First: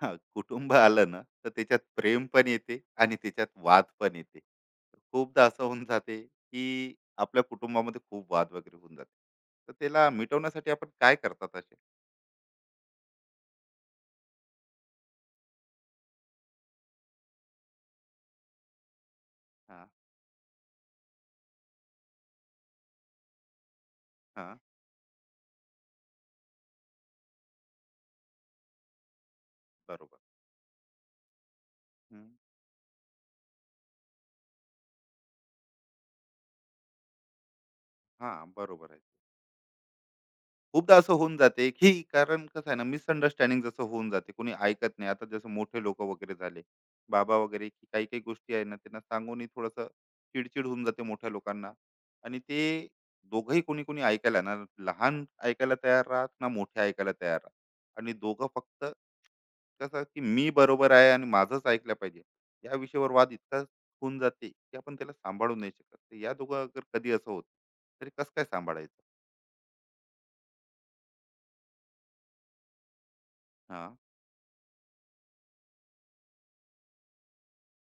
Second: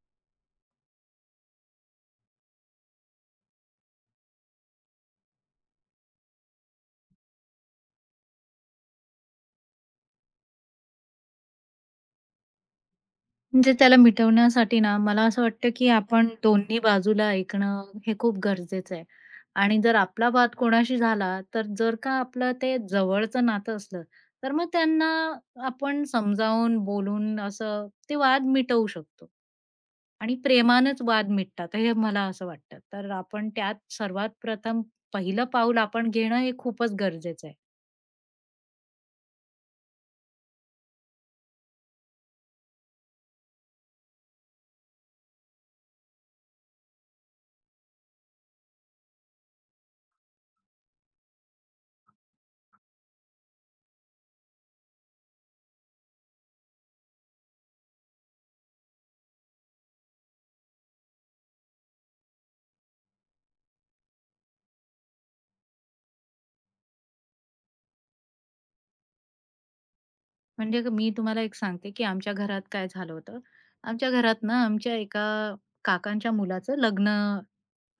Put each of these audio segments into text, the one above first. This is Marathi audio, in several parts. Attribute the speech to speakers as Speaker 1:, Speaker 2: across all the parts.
Speaker 1: हा, कुटुंब आलं ना तर त्याच्यात प्रेम पण येते आणि त्याच्यात वाद पण येते. खूपदा असं होऊन जाते की आपल्या कुटुंबामध्ये खूप वाद वगैरे होऊन जाते. तर त्याला मिटवण्यासाठी आपण काय करतात असे?
Speaker 2: म्हणजे त्याला मिटवण्यासाठी ना, मला असं वाटतं, की आपण दोन्ही बाजूला ऐकणं हे खूप गरजेचं आहे. आणि
Speaker 1: हा.
Speaker 2: जर आपला वाद कोणाशी झाला, तर जर का आपलं ते जवळचं नातं असलं, तर
Speaker 1: हा.
Speaker 2: मग त्यांना आपण समजावून, बोलून असं ते वाद मिटवू शकतो.
Speaker 1: बरोबर.
Speaker 2: आणि प्रेमानेच वाद मिटतात, हे मला
Speaker 1: हम्म,
Speaker 2: असं वाटतं. तर आपण त्यात सर्वात प्रथम पहिलं पाऊल आपण घेणं हे खूपच गरजेचं आहे.
Speaker 1: हा, बरोबर आहे. खूपदा असं होऊन जाते की, कारण कसं आहे ना, मिसअंडरस्टँडिंग जसं होऊन जाते, कोणी ऐकत नाही. आता जसं मोठे लोक वगैरे झाले, बाबा वगैरे, की काही काही गोष्टी आहे ना त्यांना सांगूनही थोडंसं चिडचिड होऊन जाते मोठ्या लोकांना. आणि ते दोघंही कोणी कोणी ऐकायला ना, लहान ऐकायला तयार राहत ना, मोठे ऐकायला तयार राहत. आणि दोघं फक्त कसं, की मी बरोबर आहे आणि माझंच ऐकलं पाहिजे. या विषयावर वाद इतका होऊन जाते की आपण त्याला सांभाळू नाही शकत. तर या दोघं अगर कधी असं होत, तरी कसं काय सांभाळायचं?
Speaker 2: म्हणजे मी तुम्हाला एक सांगते, की आमच्या घरात काय झालं होतं.
Speaker 1: हा.
Speaker 2: आमच्या घरात ना आमच्या एका काकांच्या मुलाचं लग्न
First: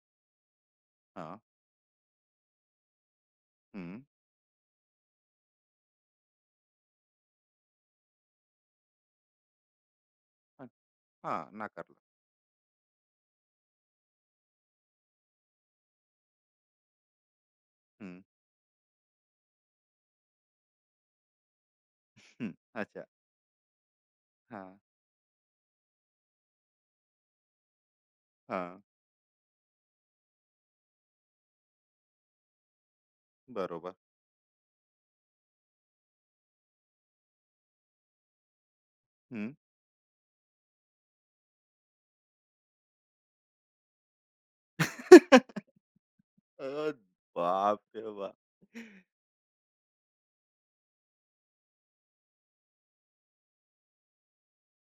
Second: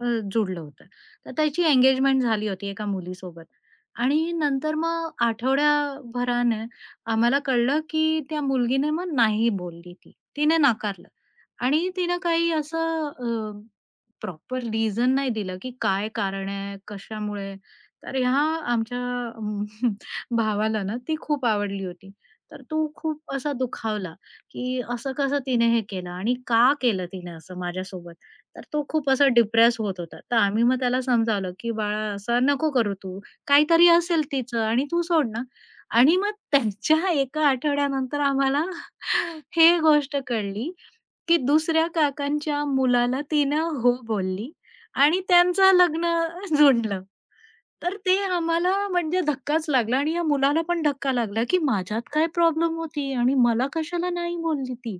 Speaker 2: अ, जुडलं होतं. तर
Speaker 1: हा.
Speaker 2: त्याची एंगेजमेंट झाली होती एका मुलीसोबत
Speaker 1: हम्म.
Speaker 2: आणि नंतर मग आठवड्याभरानं आम्हाला कळलं, की त्या मुलगीने मग नाही बोलली ती. तिने
Speaker 1: अ,
Speaker 2: नाकारलं
Speaker 1: हां,
Speaker 2: आणि
Speaker 1: नाकारलं.
Speaker 2: तिनं काही असं प्रॉपर रिझन नाही दिलं, की काय कारण आहे, कशामुळे? तर
Speaker 1: हं.
Speaker 2: ह्या आमच्या अम, भावाला ना ती खूप आवडली होती.
Speaker 1: हं.
Speaker 2: तर तो
Speaker 1: अच्छा.
Speaker 2: खूप असा दुखावला,
Speaker 1: हां.
Speaker 2: की असं कसं तिने हे केलं आणि का केलं तिने असं माझ्यासोबत? तर
Speaker 1: हां.
Speaker 2: तो खूप असा डिप्रेस होत होता. तर आम्ही मग त्याला समजावलं, की "बाळा असं नको करू तू. काहीतरी
Speaker 1: बरोबर.
Speaker 2: असेल तिचं आणि तू सोड ना." आणि मग त्यांच्या एका आठवड्यानंतर आम्हाला
Speaker 1: हं.
Speaker 2: हे गोष्ट कळली, की दुसऱ्या काकांच्या मुलाला तिनं हो बोलली आणि त्यांचं लग्न
Speaker 1: अ,
Speaker 2: जुळलं.
Speaker 1: बाप
Speaker 2: तर
Speaker 1: रे
Speaker 2: ते
Speaker 1: बाप!
Speaker 2: आम्हाला म्हणजे धक्काच लागला आणि या मुलाला पण धक्का लागला, की माझ्यात काय प्रॉब्लेम होती आणि मला कशाला नाही बोलली ती?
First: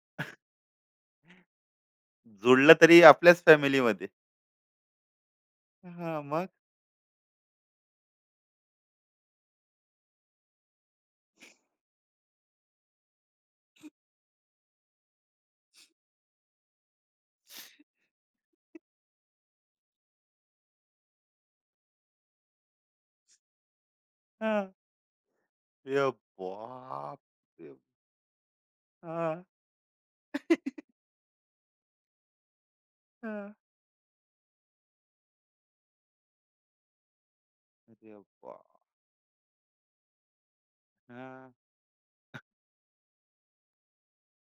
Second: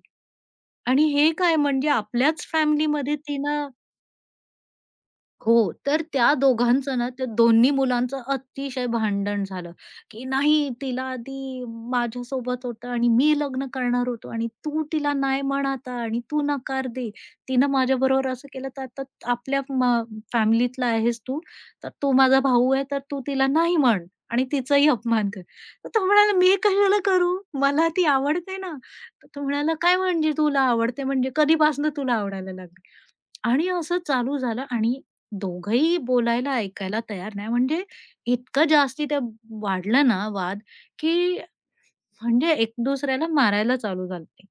Speaker 2: आणि हे काय म्हणजे आपल्याच
Speaker 1: जुळलं तरी
Speaker 2: फॅमिलीमध्ये
Speaker 1: आपल्याच
Speaker 2: तिनं
Speaker 1: फॅमिलीमध्ये.
Speaker 2: हो. तर
Speaker 1: हां,
Speaker 2: त्या
Speaker 1: मग?
Speaker 2: दोघांचं ना, त्या दोन्ही मुलांचं अतिशय भांडण झालं, की "नाही, तिला आधी माझ्यासोबत होतं आणि मी लग्न करणार होतो आणि तू तिला नाही म्हण आणि तू नकार दे. तिनं माझ्याबरोबर असं केलं, तर आता आपल्या फॅमिलीतला आहेस तू, तर तू माझा भाऊ आहे, तर तू तिला नाही म्हण आणि
Speaker 1: हां.
Speaker 2: तिचाही अपमान कर." तर तो
Speaker 1: अरे
Speaker 2: म्हणाला, "मी कशाला
Speaker 1: बाप
Speaker 2: करू?
Speaker 1: रे!
Speaker 2: मला ती आवडते ना."
Speaker 1: हां.
Speaker 2: तर तो
Speaker 1: हां.
Speaker 2: म्हणाला, "काय म्हणजे तुला आवडते म्हणजे कधीपासनं तुला आवडायला लागली?" आणि असं चालू झालं आणि दोघंही बोलायला, ऐकायला तयार नाही. म्हणजे
Speaker 1: अरे
Speaker 2: इतकं
Speaker 1: बाप!
Speaker 2: जास्ती ते वाढलं ना वाद, की
Speaker 1: हां,
Speaker 2: म्हणजे एक दुसऱ्याला मारायला चालू झाले.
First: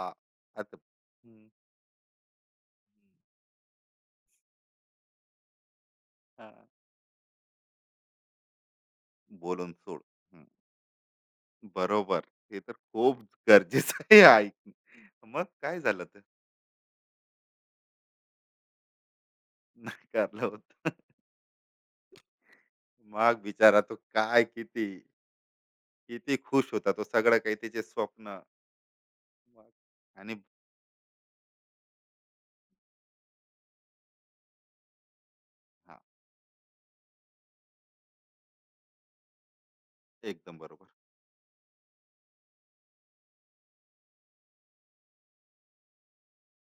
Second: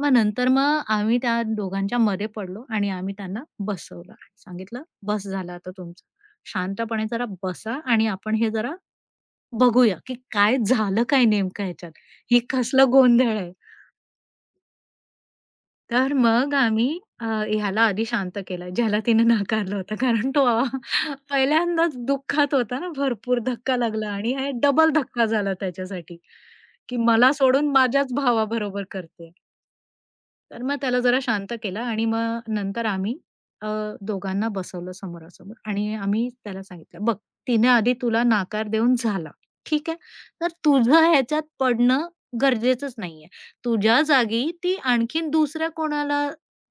Speaker 2: मग नंतर
Speaker 1: आता
Speaker 2: मग आम्ही त्या
Speaker 1: हं,
Speaker 2: दोघांच्या मध्ये पडलो आणि आम्ही त्यांना बसवलं आणि सांगितलं, "बस झालं आता तुमचं.
Speaker 1: हां.
Speaker 2: शांतपणे जरा बसा आणि आपण हे जरा
Speaker 1: बोलून
Speaker 2: बघूया,
Speaker 1: सोड.
Speaker 2: की
Speaker 1: हं,
Speaker 2: काय झालं काय नेमकं ह्याच्यात?
Speaker 1: बरोबर.
Speaker 2: हे
Speaker 1: हे तर
Speaker 2: कसलं
Speaker 1: खूप
Speaker 2: गोंधळ आहे?"
Speaker 1: गरजेचं आहे ऐकणं. मग काय झालं
Speaker 2: तर
Speaker 1: ते?
Speaker 2: मग आम्ही ह्याला आधी शांत केलं, ज्याला तिने नाकारलं होतं. कारण
Speaker 1: नाकारलं
Speaker 2: तो
Speaker 1: होतं.
Speaker 2: पहिल्यांदाच दुःखात होता ना, भरपूर
Speaker 1: मग
Speaker 2: धक्का
Speaker 1: बिचारा तो
Speaker 2: लागला आणि
Speaker 1: काय,
Speaker 2: हे
Speaker 1: किती
Speaker 2: डबल धक्का झाला त्याच्यासाठी,
Speaker 1: किती खुश होता
Speaker 2: की
Speaker 1: तो,
Speaker 2: मला
Speaker 1: सगळं काही
Speaker 2: सोडून
Speaker 1: त्याचे
Speaker 2: माझ्याच
Speaker 1: स्वप्न.
Speaker 2: भावाबरोबर करते.
Speaker 1: मग आणि
Speaker 2: तर मग त्याला जरा शांत केलं आणि मग नंतर आम्ही अ, दोघांना बसवलं समोरासमोर आणि
Speaker 1: हा.
Speaker 2: आम्ही त्याला सांगितलं, "बघ, तिने आधी तुला नाकार देऊन झाला, ठीक आहे? तर
Speaker 1: एकदम बरोबर.
Speaker 2: तुझं ह्याच्यात पडणं गरजेचंच नाहीये. तुझ्या जागी ती आणखीन दुसऱ्या कोणाला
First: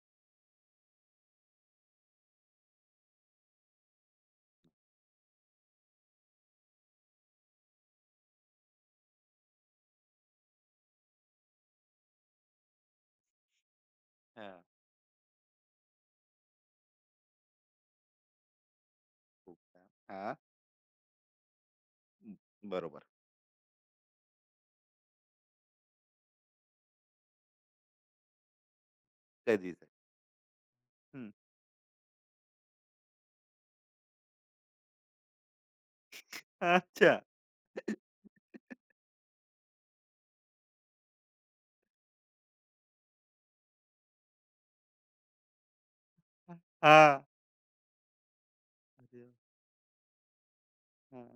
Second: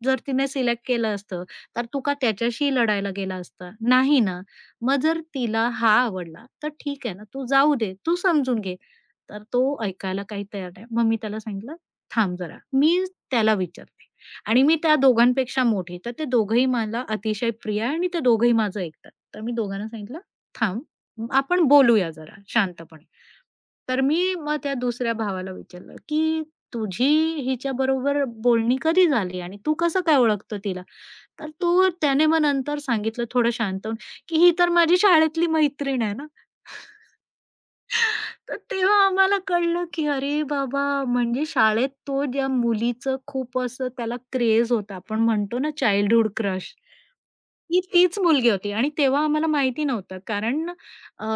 Speaker 2: जर तिने सिलेक्ट केलं असतं, तर तू का त्याच्याशी लढायला गेला असता? नाही ना. मग जर तिला हा आवडला, तर ठीक आहे ना, तू जाऊ दे, तू समजून घे." तर तो ऐकायला काही तयार नाही. मग मी त्याला सांगितलं, "थांब जरा, मी त्याला विचारते आणि
Speaker 1: हा.
Speaker 2: मी त्या दोघांपेक्षा मोठी. तर ते दोघंही मला अतिशय प्रिय आहे आणि ते दोघंही माझं ऐकतात. तर मी
Speaker 1: खूप छान.
Speaker 2: दोघांना सांगितलं,
Speaker 1: हा.
Speaker 2: "थांब, आपण बोलूया जरा
Speaker 1: हम्म, बरोबर.
Speaker 2: शांतपणे." तर मी मग त्या दुसऱ्या भावाला विचारलं, की "तुझी हिच्याबरोबर बोलणी कधी झाली आणि तू
Speaker 1: कधीच आहे.
Speaker 2: कसं काय ओळखतो तिला?"
Speaker 1: हम्म.
Speaker 2: तर तो त्याने मग नंतर सांगितलं थोडं शांत होऊन, की "ही तर माझी शाळेतली मैत्रीण आहे ना."
Speaker 1: अच्छा.
Speaker 2: तर तेव्हा आम्हाला कळलं, की अरे बाबा, म्हणजे शाळेत तो ज्या मुलीचं खूप असं त्याला क्रेज होता. आपण म्हणतो ना चाइल्डहूड क्रश,
Speaker 1: हा.
Speaker 2: ती तीच मुलगी होती आणि
Speaker 1: अरे
Speaker 2: तेव्हा आम्हाला माहिती नव्हतं. कारण अ,
Speaker 1: वा.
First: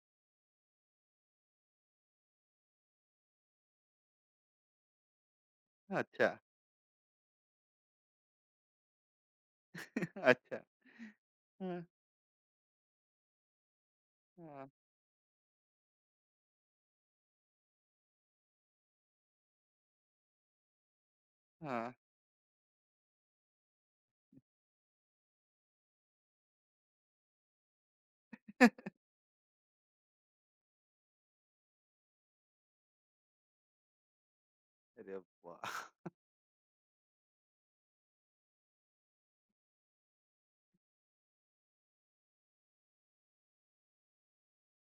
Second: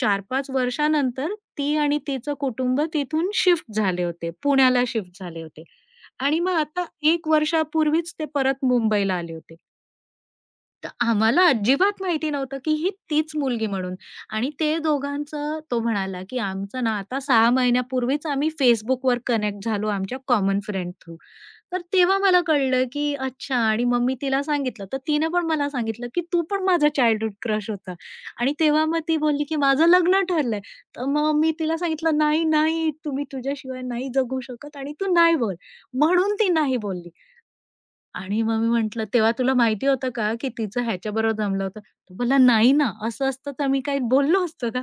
Speaker 2: 4-5 वर्षानंतर ती आणि तिचं कुटुंब तिथून शिफ्ट झाले होते. पुण्याला शिफ्ट झाले होते
Speaker 1: हा, अच्छा.
Speaker 2: आणि मग आता 1 वर्षापूर्वीच ते परत मुंबईला आले होते.
Speaker 1: अच्छा.
Speaker 2: तर आम्हाला
Speaker 1: हा.
Speaker 2: अजिबात माहिती नव्हतं, की ही तीच मुलगी म्हणून आणि
Speaker 1: हा.
Speaker 2: ते दोघांचं तो म्हणाला, की "आमचं ना आता 6 महिन्यापूर्वीच आम्ही Facebookवर कनेक्ट झालो आमच्या कॉमन फ्रेंड थ्रू." तर
Speaker 1: हा.
Speaker 2: तेव्हा मला कळलं, की अच्छा आणि मग मी तिला सांगितलं, तर तिने पण मला सांगितलं, की "तू पण माझा चाइल्डहूड क्रश होता." आणि तेव्हा मग ती बोलली, की "माझं लग्न ठरलंय." तर मग मी तिला सांगितलं, "नाही, नाही, तुम्ही तुझ्याशिवाय नाही जगू शकत आणि तू
Speaker 1: अरे
Speaker 2: नाही
Speaker 1: वा.
Speaker 2: बोल." म्हणून ती नाही बोलली. आणि मग मी म्हटलं, "तेव्हा तुला माहिती होतं का, की तिचं ह्याच्याबरोबर जमलं होतं?" तो बोलला, "नाही ना, असं असतं तर मी काही बोललो असतो का?"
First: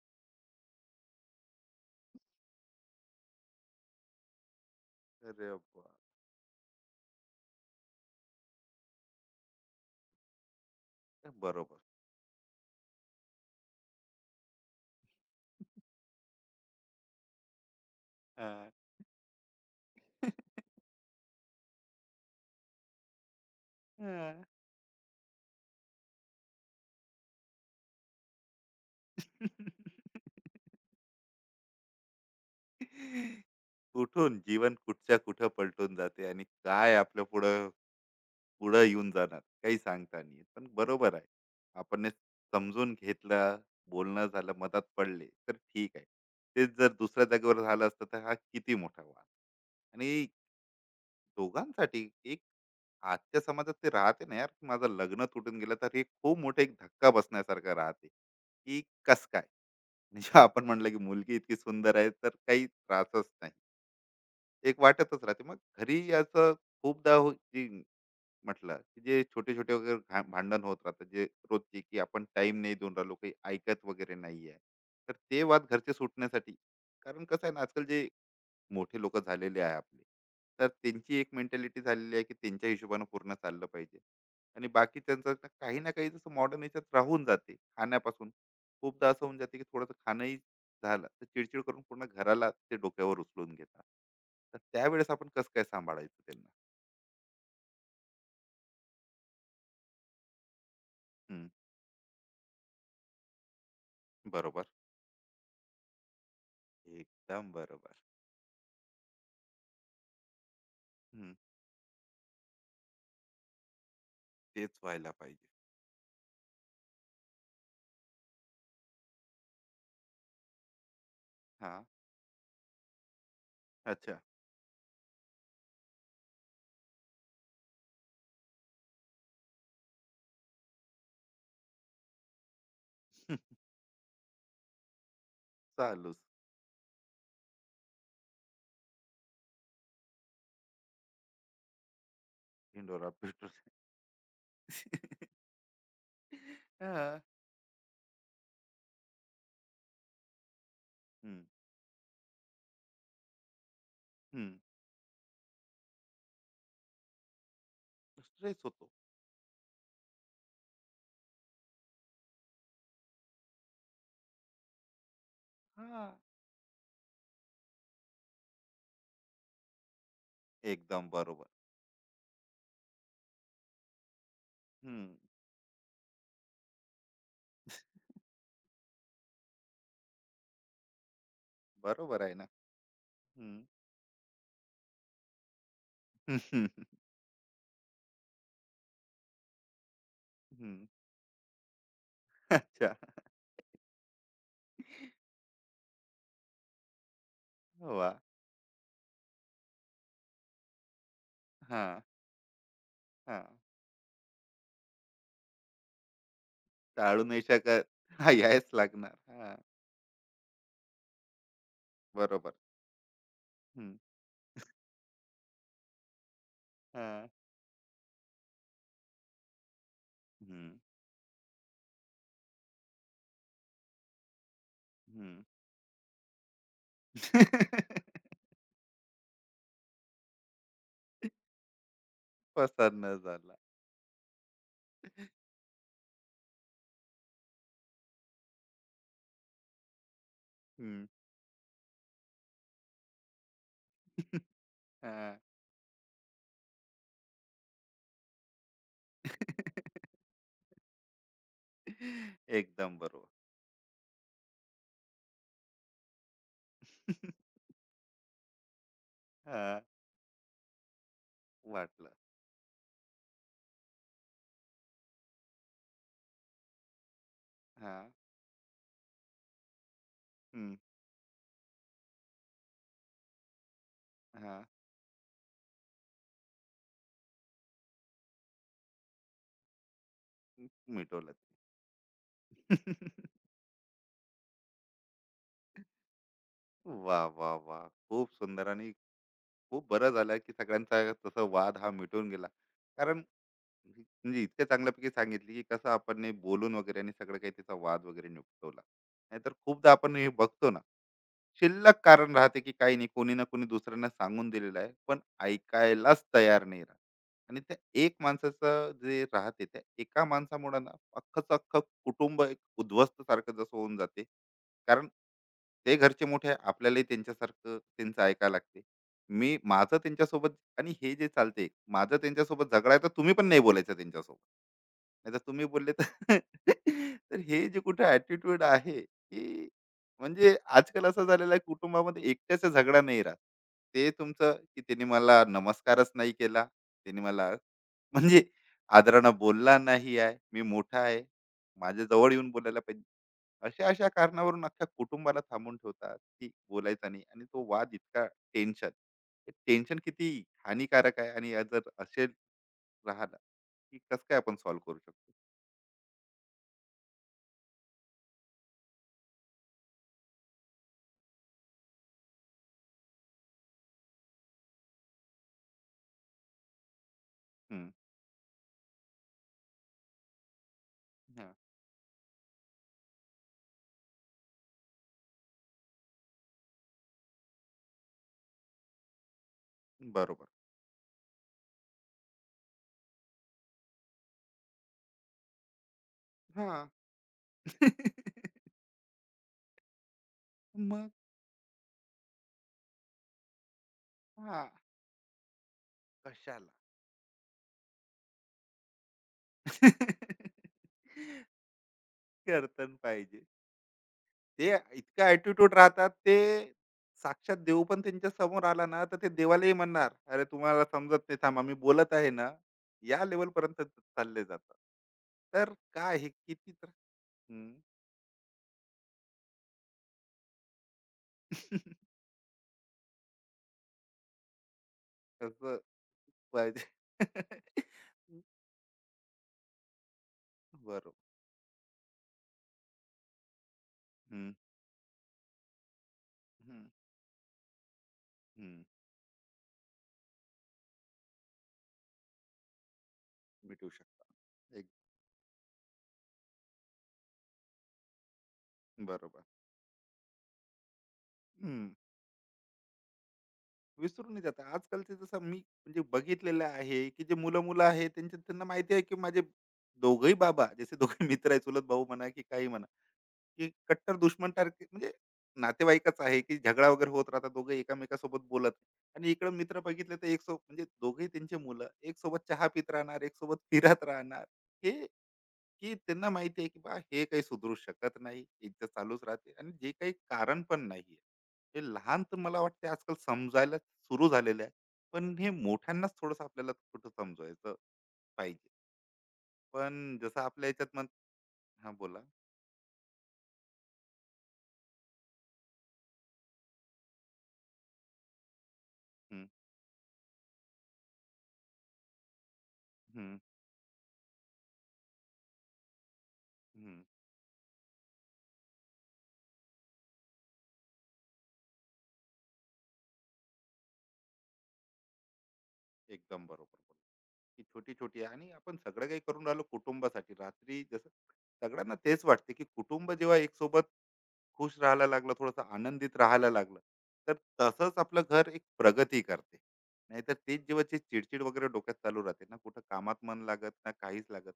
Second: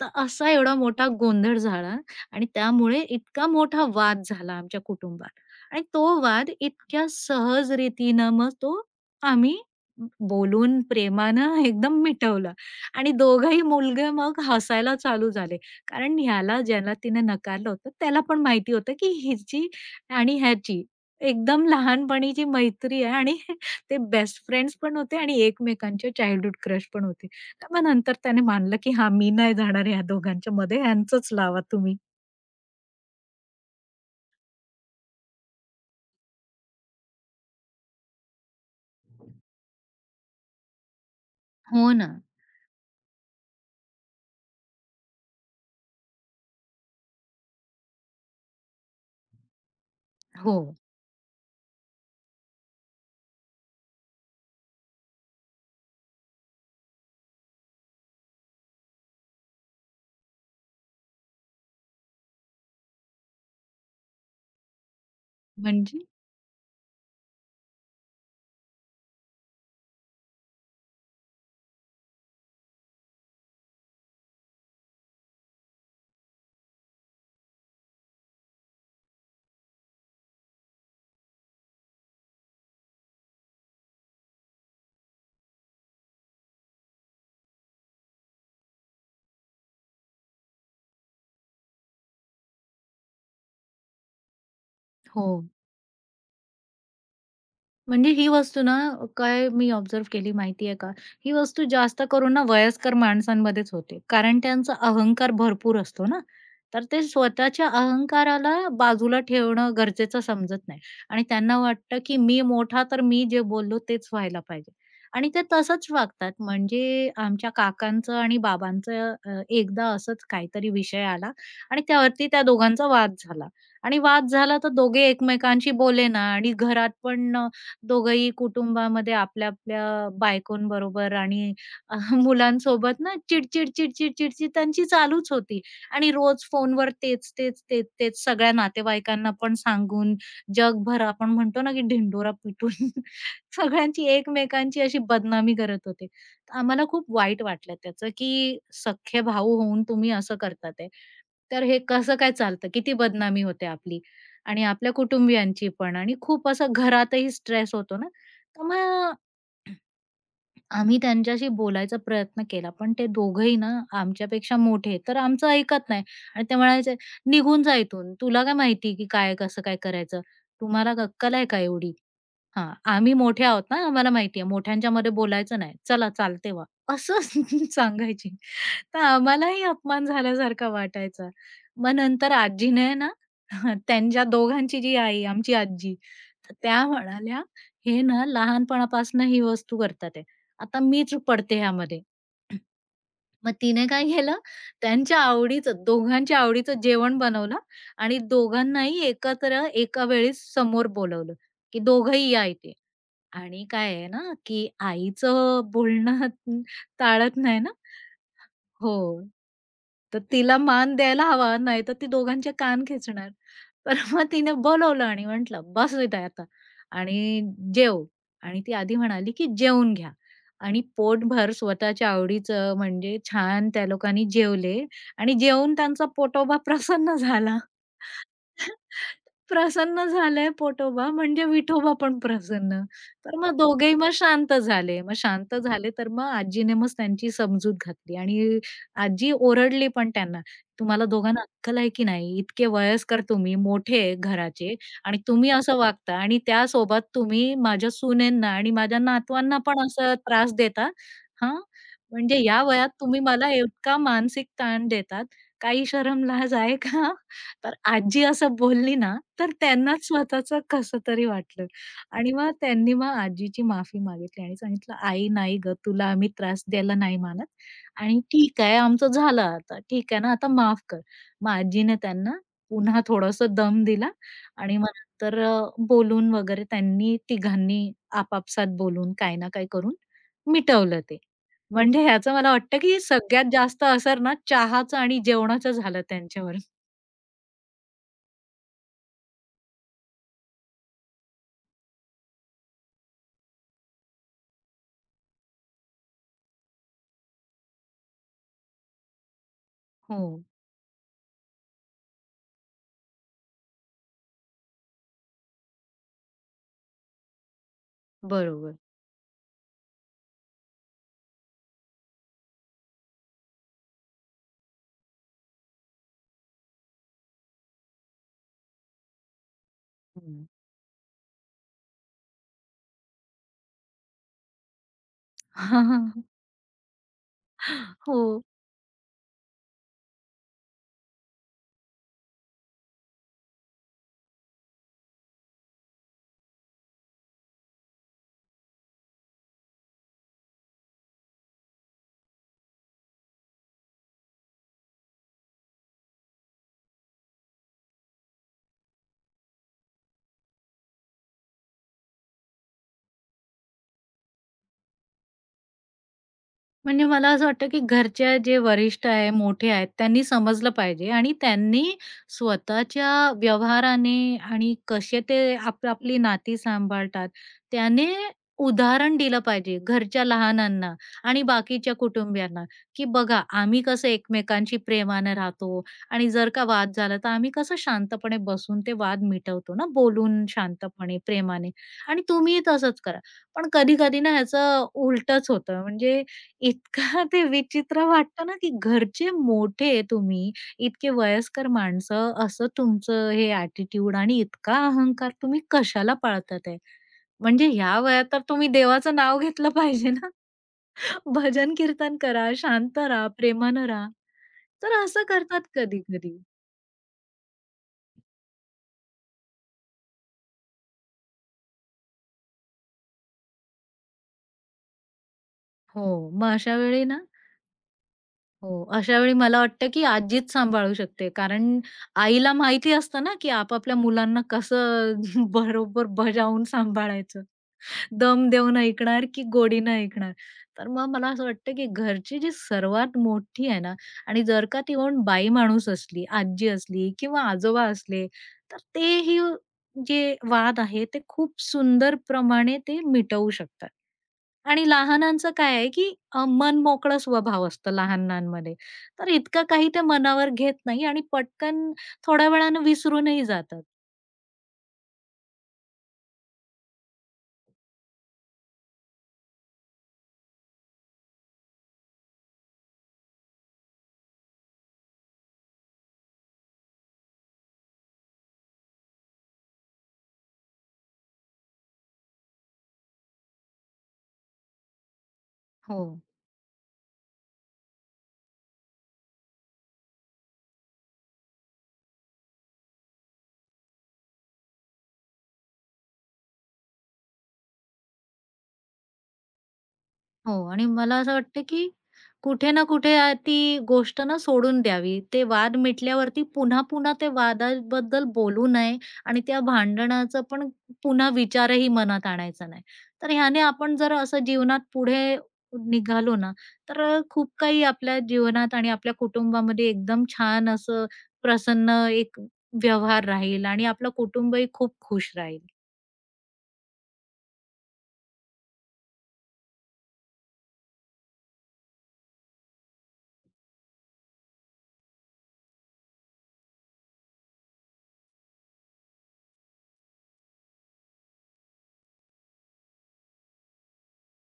Speaker 2: तर असा एवढा मोठा गोंधळ झाला आणि त्यामुळे इतका मोठा वाद झाला आमच्या कुटुंबात
Speaker 1: अरे
Speaker 2: आणि
Speaker 1: वा.
Speaker 2: तो वाद इतक्या सहज रीतीनं मग तो आम्ही बोलून प्रेमानं
Speaker 1: बरोबर.
Speaker 2: एकदम मिटवला आणि दोघंही मुलगे मग हसायला चालू झाले. कारण ह्याला ज्याला तिने नकारलं होतं त्याला पण
Speaker 1: हा.
Speaker 2: माहिती होतं की हिची आणि ह्याची एकदम लहानपणीची मैत्री आहे आणि ते
Speaker 1: हा.
Speaker 2: बेस्ट फ्रेंड्स पण होते आणि एकमेकांचे चाइल्डहूड क्रश पण होते. तर मग नंतर त्याने मानलं, की हा मी नाही जाणार ह्या दोघांच्या मध्ये, ह्यांचंच लावा तुम्ही."
Speaker 1: कुठून जीवन कुठच्या कुठं पलटून जाते आणि काय आपलं पुढं पुढं येऊन जाणार, काही सांगता नाही येत. पण बरोबर आहे.
Speaker 2: हो
Speaker 1: आपण
Speaker 2: ना.
Speaker 1: हे समजून घेतलं, बोलणं झालं, मदत पडले तर ठीक आहे. तेच जर दुसऱ्या जागेवर झालं असतं, तर हा किती मोठा वाद. आणि
Speaker 2: हो.
Speaker 1: दोघांसाठी एक. आजच्या समाजात ते राहते ना यार, की माझं लग्न तुटून गेलं तर हे खूप मोठं एक धक्का बसण्यासारखं राहते. की कस काय म्हणजे, आपण म्हणलं की मुलगी इतकी सुंदर आहे, तर काही त्रासच नाही. एक वाटतच राहते मग घरी
Speaker 2: म्हणजे?
Speaker 1: याचं. खूपदा जी म्हटलं, की जे छोटे-छोटे वगैरे घा भांडण होत राहतात, जे रोजची, की आपण टाईम नाही देऊन राहिलो, काही ऐकत वगैरे नाहीये. तर ते वाद घरचे सुटण्यासाठी, कारण कसं आहे ना, आजकाल जे मोठे लोकं झालेले आहे आपले, तर त्यांची एक मेंटॅलिटी झालेली आहे, की त्यांच्या हिशोबानं पूर्ण चाललं पाहिजे. आणि बाकीच्यांचं तर काही ना काही जसं मॉडर्न ह्याच्यात राहून जाते खाण्यापासून. खूपदा असं होऊन जाते, की थोडंसं खाणंही झालं, तर चिडचिड करून पूर्ण घराला ते डोक्यावर उचलून घेतात. तर त्यावेळेस
Speaker 2: हो.
Speaker 1: आपण कसं काय सांभाळायचं त्यांना?
Speaker 2: म्हणजे ही वस्तू ना, काय मी ऑब्झर्व्ह केली माहिती आहे का? ही
Speaker 1: हं,
Speaker 2: वस्तू जास्त करून ना वयस्कर माणसांमध्येच होते. कारण
Speaker 1: बरोबर.
Speaker 2: त्यांचा अहंकार भरपूर असतो ना, तर ते
Speaker 1: एकदम
Speaker 2: स्वतःच्या
Speaker 1: बरोबर.
Speaker 2: अहंकाराला बाजूला ठेवणं गरजेचं समजत नाही आणि
Speaker 1: हं.
Speaker 2: त्यांना वाटतं, की मी मोठा तर मी जे बोललो तेच व्हायला
Speaker 1: तेच
Speaker 2: पाहिजे
Speaker 1: व्हायला
Speaker 2: आणि
Speaker 1: पाहिजे.
Speaker 2: ते तसंच वागतात. म्हणजे आमच्या काकांचं आणि बाबांचं एकदा असंच काहीतरी विषय आला आणि
Speaker 1: हां.
Speaker 2: त्यावरती त्या दोघांचा वाद झाला आणि
Speaker 1: अच्छा.
Speaker 2: वाद झाला तर दोघे एकमेकांशी बोले ना आणि घरात पण दोघंही कुटुंबामध्ये आपल्या आपल्या बायकोंबरोबर आणि मुलांसोबत ना चिडचिड, चिडचिड, चिडचिड त्यांची चालूच होती आणि
Speaker 1: चालूच.
Speaker 2: रोज फोनवर तेच, तेच, तेच, तेच सगळ्या नातेवाईकांना पण सांगून जगभर आपण म्हणतो ना, की ढिंडोरा पिटून
Speaker 1: इंडोरा पिठोरा.
Speaker 2: सगळ्यांची एकमेकांची अशी बदनामी करत होते. तर आम्हाला खूप
Speaker 1: हां.
Speaker 2: वाईट वाटलं त्याचं, की सख्खे भाऊ होऊन तुम्ही असं करतात आहे.
Speaker 1: हं,
Speaker 2: तर हे कसं काय चालतं? किती बदनामी होते आपली.
Speaker 1: हं.
Speaker 2: आणि आपल्या कुटुंबियांची पण आणि खूप असा घरातही स्ट्रेस होतो ना,
Speaker 1: स्ट्रेस
Speaker 2: तर
Speaker 1: होतो.
Speaker 2: मग आम्ही त्यांच्याशी बोलायचा प्रयत्न केला, पण ते दोघंही ना आमच्यापेक्षा मोठे, तर आमचं ऐकत नाही
Speaker 1: हां.
Speaker 2: आणि ते म्हणायचे, "निघून जा इथून. तुला काय माहिती की काय कसं काय करायचं? तुम्हाला
Speaker 1: एकदम
Speaker 2: अक्कल आहे
Speaker 1: बरोबर.
Speaker 2: का एवढी?" हां, आम्ही मोठे आहोत ना, आम्हाला माहिती आहे.
Speaker 1: हं.
Speaker 2: मोठ्यांच्यामध्ये बोलायचं नाही. चला चालते व्हा, असं सांगायची. तर आम्हालाही अपमान झाल्यासारखा वाटायचा. मग
Speaker 1: बरोबर
Speaker 2: नंतर
Speaker 1: आहे ना.
Speaker 2: आजीने ना
Speaker 1: हं.
Speaker 2: त्यांच्या दोघांची जी आई, आमची आजी, तर
Speaker 1: हं.
Speaker 2: त्या म्हणाल्या, "हे ना लहानपणापासनं ही वस्तू करतात आहे. आता मीच पडते ह्यामध्ये."
Speaker 1: अच्छा.
Speaker 2: मग तिने काय केलं, त्यांच्या आवडीचं दोघांच्या आवडीचं जेवण बनवलं
Speaker 1: वाह!
Speaker 2: आणि दोघांनाही एकत्र एका वेळेस समोर बोलावलं, की
Speaker 1: हां,
Speaker 2: दोघंही या इथे.
Speaker 1: हां.
Speaker 2: आणि काय आहे ना, की आईचं बोलणं
Speaker 1: टाळू
Speaker 2: टाळत
Speaker 1: नाही
Speaker 2: नाही ना.
Speaker 1: शकत. हां, यायच लागणार.
Speaker 2: हो.
Speaker 1: हां,
Speaker 2: तर तिला मान द्यायला हवा, नाहीतर ती दोघांचे
Speaker 1: बरोबर.
Speaker 2: कान खेचणार. तर
Speaker 1: हं.
Speaker 2: मग तिने बोलावलं आणि म्हटलं, "बस इथे आता
Speaker 1: हां.
Speaker 2: आणि जेव." आणि ती आधी म्हणाली, की "जेवून घ्या."
Speaker 1: हं,
Speaker 2: आणि पोटभर स्वतःच्या आवडीचं म्हणजे छान त्या लोकांनी जेवले आणि
Speaker 1: हं.
Speaker 2: जेवून त्यांचा पोटोबा प्रसन्न झाला. प्रसन्न झालाय पोटोबा म्हणजे विठोबा पण प्रसन्न.
Speaker 1: पसंत न
Speaker 2: तर
Speaker 1: झाला.
Speaker 2: मग दोघेही मग शांत झाले. मग शांत झाले तर मग आजीने मग त्यांची समजूत घातली आणि आजी ओरडली पण त्यांना, "तुम्हाला
Speaker 1: हं.
Speaker 2: दोघांना अक्कल आहे की नाही? इतके वयस्कर तुम्ही, मोठे आहे घराचे आणि
Speaker 1: हां.
Speaker 2: तुम्ही असं वागता आणि त्यासोबत तुम्ही माझ्या सुनेंना आणि माझ्या नातवांना पण असं त्रास देता. हां, म्हणजे या वयात
Speaker 1: एकदम
Speaker 2: तुम्ही
Speaker 1: बरोबर.
Speaker 2: मला इतका मानसिक ताण देतात. काही शरम लाज आहे का?" तर आजी असं बोलली ना, तर
Speaker 1: हां,
Speaker 2: त्यांनाच स्वतःचं कसं तरी वाटलं
Speaker 1: वाटलं.
Speaker 2: आणि मग त्यांनी मग आजीची माफी मागितली आणि सांगितलं, "आई नाही गं, तुला आम्ही त्रास द्यायला नाही मानत
Speaker 1: हां.
Speaker 2: आणि ठीक आहे आमचं झालं आता. ठीक आहे ना, आता
Speaker 1: हं.
Speaker 2: माफ कर." मग आजीने त्यांना पुन्हा थोडंसं दम दिला
Speaker 1: हां.
Speaker 2: आणि मग नंतर बोलून वगैरे त्यांनी तिघांनी आपापसात बोलून काही ना काही करून
Speaker 1: हं.
Speaker 2: मिटवलं ते.
Speaker 1: मिटवलं.
Speaker 2: म्हणजे ह्याचं मला वाटतं, की सगळ्यात जास्त असर ना चहाचं आणि जेवणाचं झालं त्यांच्यावर.
Speaker 1: वाह, वाह, वाह! खूप सुंदर. आणि खूप बरं झालं की सगळ्यांचा तसा वाद हा मिटून गेला. कारण म्हणजे इतक्या चांगल्यापैकी सांगितली की कसं आपण हे बोलून वगैरे आणि सगळं काही त्याचा वाद वगैरे निपटवला. नाहीतर खूपदा आपण
Speaker 2: हो.
Speaker 1: हे बघतो ना, शिल्लक कारण राहते की काही नाही, कोणी ना कोणी दुसऱ्यांना सांगून दिलेलं आहे, पण ऐकायलाच तयार नाही राहत. आणि त्या एक
Speaker 2: बरोबर.
Speaker 1: माणसाचं जे राहते, त्या एका माणसामुळे ना अख्खंच अख्खं कुटुंब एक उद्ध्वस्त सारखं जसं होऊन जाते. कारण ते घरचे मोठे आहे, आपल्यालाही त्यांच्यासारखं त्यांचं ऐकायला लागते. मी माझं
Speaker 2: हं.
Speaker 1: त्यांच्यासोबत, आणि हे जे चालते माझं त्यांच्यासोबत झगडा आहे, तर तुम्ही पण नाही बोलायचं त्यांच्यासोबत. नाहीतर तुम्ही बोलले तर, तर हे जे कुठे
Speaker 2: हो.
Speaker 1: ॲटिट्यूड आहे, की म्हणजे आजकाल असं झालेलं आहे कुटुंबामध्ये, एकट्याचा झगडा नाही राहत. ते तुमचं, की त्याने मला नमस्कारच नाही केला, त्याने मला म्हणजे आदरानं बोलला नाही आहे, मी मोठा आहे, माझ्या जवळ येऊन बोलायला पाहिजे. अशा-अशा कारणावरून अख्ख्या कुटुंबाला थांबून ठेवतात, की बोलायचा नाही. आणि तो वाद इतका टेन्शन. टेन्शन किती हानिकारक आहे, आणि जर असे राहिलं, की कसं काय आपण सॉल्व्ह करू शकतो?
Speaker 2: म्हणजे मला असं वाटतं, की घरच्या जे वरिष्ठ आहे, मोठे आहेत, त्यांनी समजलं पाहिजे आणि त्यांनी स्वतःच्या व्यवहाराने आणि कसे ते आप आपली नाती सांभाळतात, त्याने उदाहरण दिलं पाहिजे घरच्या लहानांना आणि
Speaker 1: हां,
Speaker 2: बाकीच्या कुटुंबियांना, की बघा आम्ही कसं एकमेकांशी प्रेमानं राहतो आणि जर का वाद झाला, तर आम्ही कसं शांतपणे बसून ते वाद मिटवतो ना, बोलून
Speaker 1: बरोबर.
Speaker 2: शांतपणे, प्रेमाने आणि तुम्हीही तसंच करा. पण कधी-कधी ना ह्याचं उलटंच होतं. म्हणजे
Speaker 1: हां.
Speaker 2: इतका ते विचित्र वाटतं ना, की घरचे मोठे तुम्ही,
Speaker 1: मग
Speaker 2: इतके वयस्कर माणसं, असं तुमचं हे ॲटिट्यूड आणि
Speaker 1: हां.
Speaker 2: इतका अहंकार तुम्ही कशाला पाळतात
Speaker 1: कशाला?
Speaker 2: आहे? म्हणजे ह्या वयात तर तुम्ही देवाचं नाव घेतलं पाहिजे ना. भजन कीर्तन करा,
Speaker 1: करताना
Speaker 2: शांत राहा,
Speaker 1: पाहिजे.
Speaker 2: प्रेमानं राहा.
Speaker 1: ते
Speaker 2: तर असं
Speaker 1: इतका
Speaker 2: करतात
Speaker 1: ॲटिट्यूड राहतात ते,
Speaker 2: कधी-कधी.
Speaker 1: साक्षात देव पण त्यांच्या समोर आला ना, तर ते देवालाही म्हणणार, "अरे तुम्हाला समजत नाही, थांबा, मी बोलत आहे ना." या लेव्हलपर्यंत चालले जातात. तर
Speaker 2: हो,
Speaker 1: काय हे
Speaker 2: मग
Speaker 1: किती
Speaker 2: अशा
Speaker 1: त्र.
Speaker 2: वेळी ना
Speaker 1: हं.
Speaker 2: हो, अशा वेळी मला वाटतं, की आजीच सांभाळू शकते. कारण आईला माहिती असतं ना, की आपापल्या मुलांना कसं
Speaker 1: असं
Speaker 2: बरोबर बजावून
Speaker 1: पाहिजे.
Speaker 2: सांभाळायचं. दम देऊन ऐकणार की गोडीनं ऐकणार? तर मग
Speaker 1: बरोबर.
Speaker 2: मला असं वाटतं की घरची जी सर्वात मोठी आहे ना आणि
Speaker 1: हं,
Speaker 2: जर का ती कोण बाई माणूस असली, आजी
Speaker 1: हं,
Speaker 2: असली किंवा आजोबा असले, तर
Speaker 1: हं.
Speaker 2: ते ही जे वाद आहे ते खूप सुंदर प्रमाणे ते मिटवू शकतात.
Speaker 1: मिटू शकता.
Speaker 2: आणि
Speaker 1: एक
Speaker 2: लहानांचं काय आहे की मन मोकळा स्वभाव असतो लहानांमध्ये. तर
Speaker 1: बरोबर.
Speaker 2: इतकं काही ते मनावर घेत नाही आणि
Speaker 1: हं.
Speaker 2: पटकन थोड्या वेळानं विसरूनही जातात.
Speaker 1: विसरूनही जातात. आजकालचे जसं मी म्हणजे बघितलेलं आहे, की जे मुलं-मुलं आहेत त्यांच्या, त्यांना माहिती आहे, की माझे दोघंही बाबा, जसे दोघे मित्र आहेत, चुलत भाऊ म्हणा की काही म्हणा, की कट्टर दुश्मन सारखे म्हणजे नातेवाईकच आहे, की झगडा वगैरे होत राहतात, दोघे एकामेकासोबत बोलत नाही. आणि इकडे मित्र बघितले तर एक सोबत, म्हणजे दोघेही त्यांचे मुलं एक सोबत चहा पित राहणार, एक सोबत फिरत राहणार. हे, की
Speaker 2: हो.
Speaker 1: त्यांना माहिती आहे की बा हे काही सुधरू शकत नाही, इज्जत चालूच राहते आणि जे काही कारण पण नाहीये. हे लहान तर मला वाटते आजकाल समजायला सुरू झालेलं आहे, पण हे मोठ्यांनाच थोडंसं आपल्याला कुठं समजवायचं पाहिजे. पण जसं
Speaker 2: हो
Speaker 1: आपल्या
Speaker 2: आणि
Speaker 1: याच्यात मग
Speaker 2: मला असं वाटतं की
Speaker 1: हा, बोला.
Speaker 2: कुठे ना कुठे ती गोष्ट ना सोडून द्यावी. ते वाद मिटल्यावरती पुन्हा-पुन्हा ते वादाबद्दल बोलू नये आणि
Speaker 1: हम्म.
Speaker 2: त्या भांडणाचा पण पुन्हा विचारही मनात आणायचा नाही. तर
Speaker 1: हम्म.
Speaker 2: ह्याने आपण जर असं जीवनात पुढे निघालो ना, तर
Speaker 1: हम्म.
Speaker 2: खूप काही आपल्या जीवनात आणि आपल्या कुटुंबामध्ये एकदम छान असं प्रसन्न एक व्यवहार राहील आणि आपलं कुटुंबही खूप खुश राहील.
Speaker 1: एकदम बरोबर बोलला. ही छोटी-छोटी आहे आणि आपण सगळं काही करून राहिलो कुटुंबासाठी. रात्री जसं सगळ्यांना तेच वाटते, की कुटुंब जेव्हा एकसोबत खुश राहायला लागलं, थोडंसं आनंदित राहायला लागलं, तर तसंच आपलं घर एक प्रगती करते. नाहीतर तेच जेव्हा ते चिडचिड वगैरे डोक्यात चालू राहते ना, कुठं कामात मन लागत ना, काहीच लागत.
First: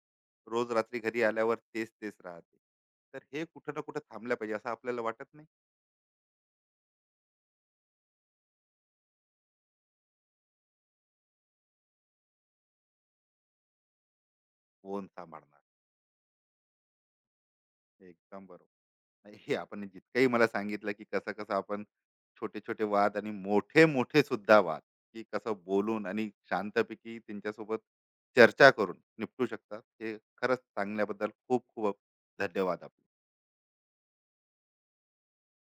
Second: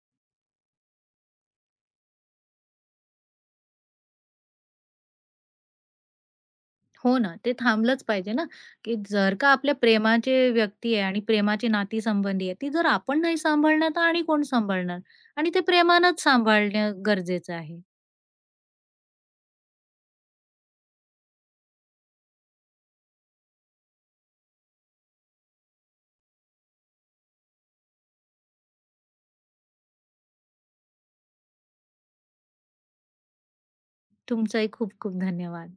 Speaker 1: रोज रात्री घरी आल्यावर तेच-तेच राहते. तर हे कुठं ना कुठं थांबलं पाहिजे असं आपल्याला वाटत नाही?
Speaker 2: हो ना, ते थांबलंच पाहिजे ना, की जर का आपल्या प्रेमाचे व्यक्ती आहे आणि प्रेमाची नातीसंबंधी आहे, ती जर आपण नाही सांभाळणार तर आणि कोण सांभाळणार?
Speaker 1: कोण
Speaker 2: आणि
Speaker 1: सांभाळणार?
Speaker 2: ते प्रेमानंच सांभाळणं गरजेचं आहे.
Speaker 1: एकदम बरोबर. नाही, हे आपण जितकंही मला सांगितलं, की कसं कसं आपण छोटे छोटे वाद आणि मोठे मोठे सुद्धा वाद, की कसं बोलून आणि शांतपैकी त्यांच्यासोबत चर्चा करून निपटू शकतात, हे खरंच सांगण्याबद्दल खूप खूप धन्यवाद आपले.
Speaker 2: तुमचाही खूप खूप धन्यवाद.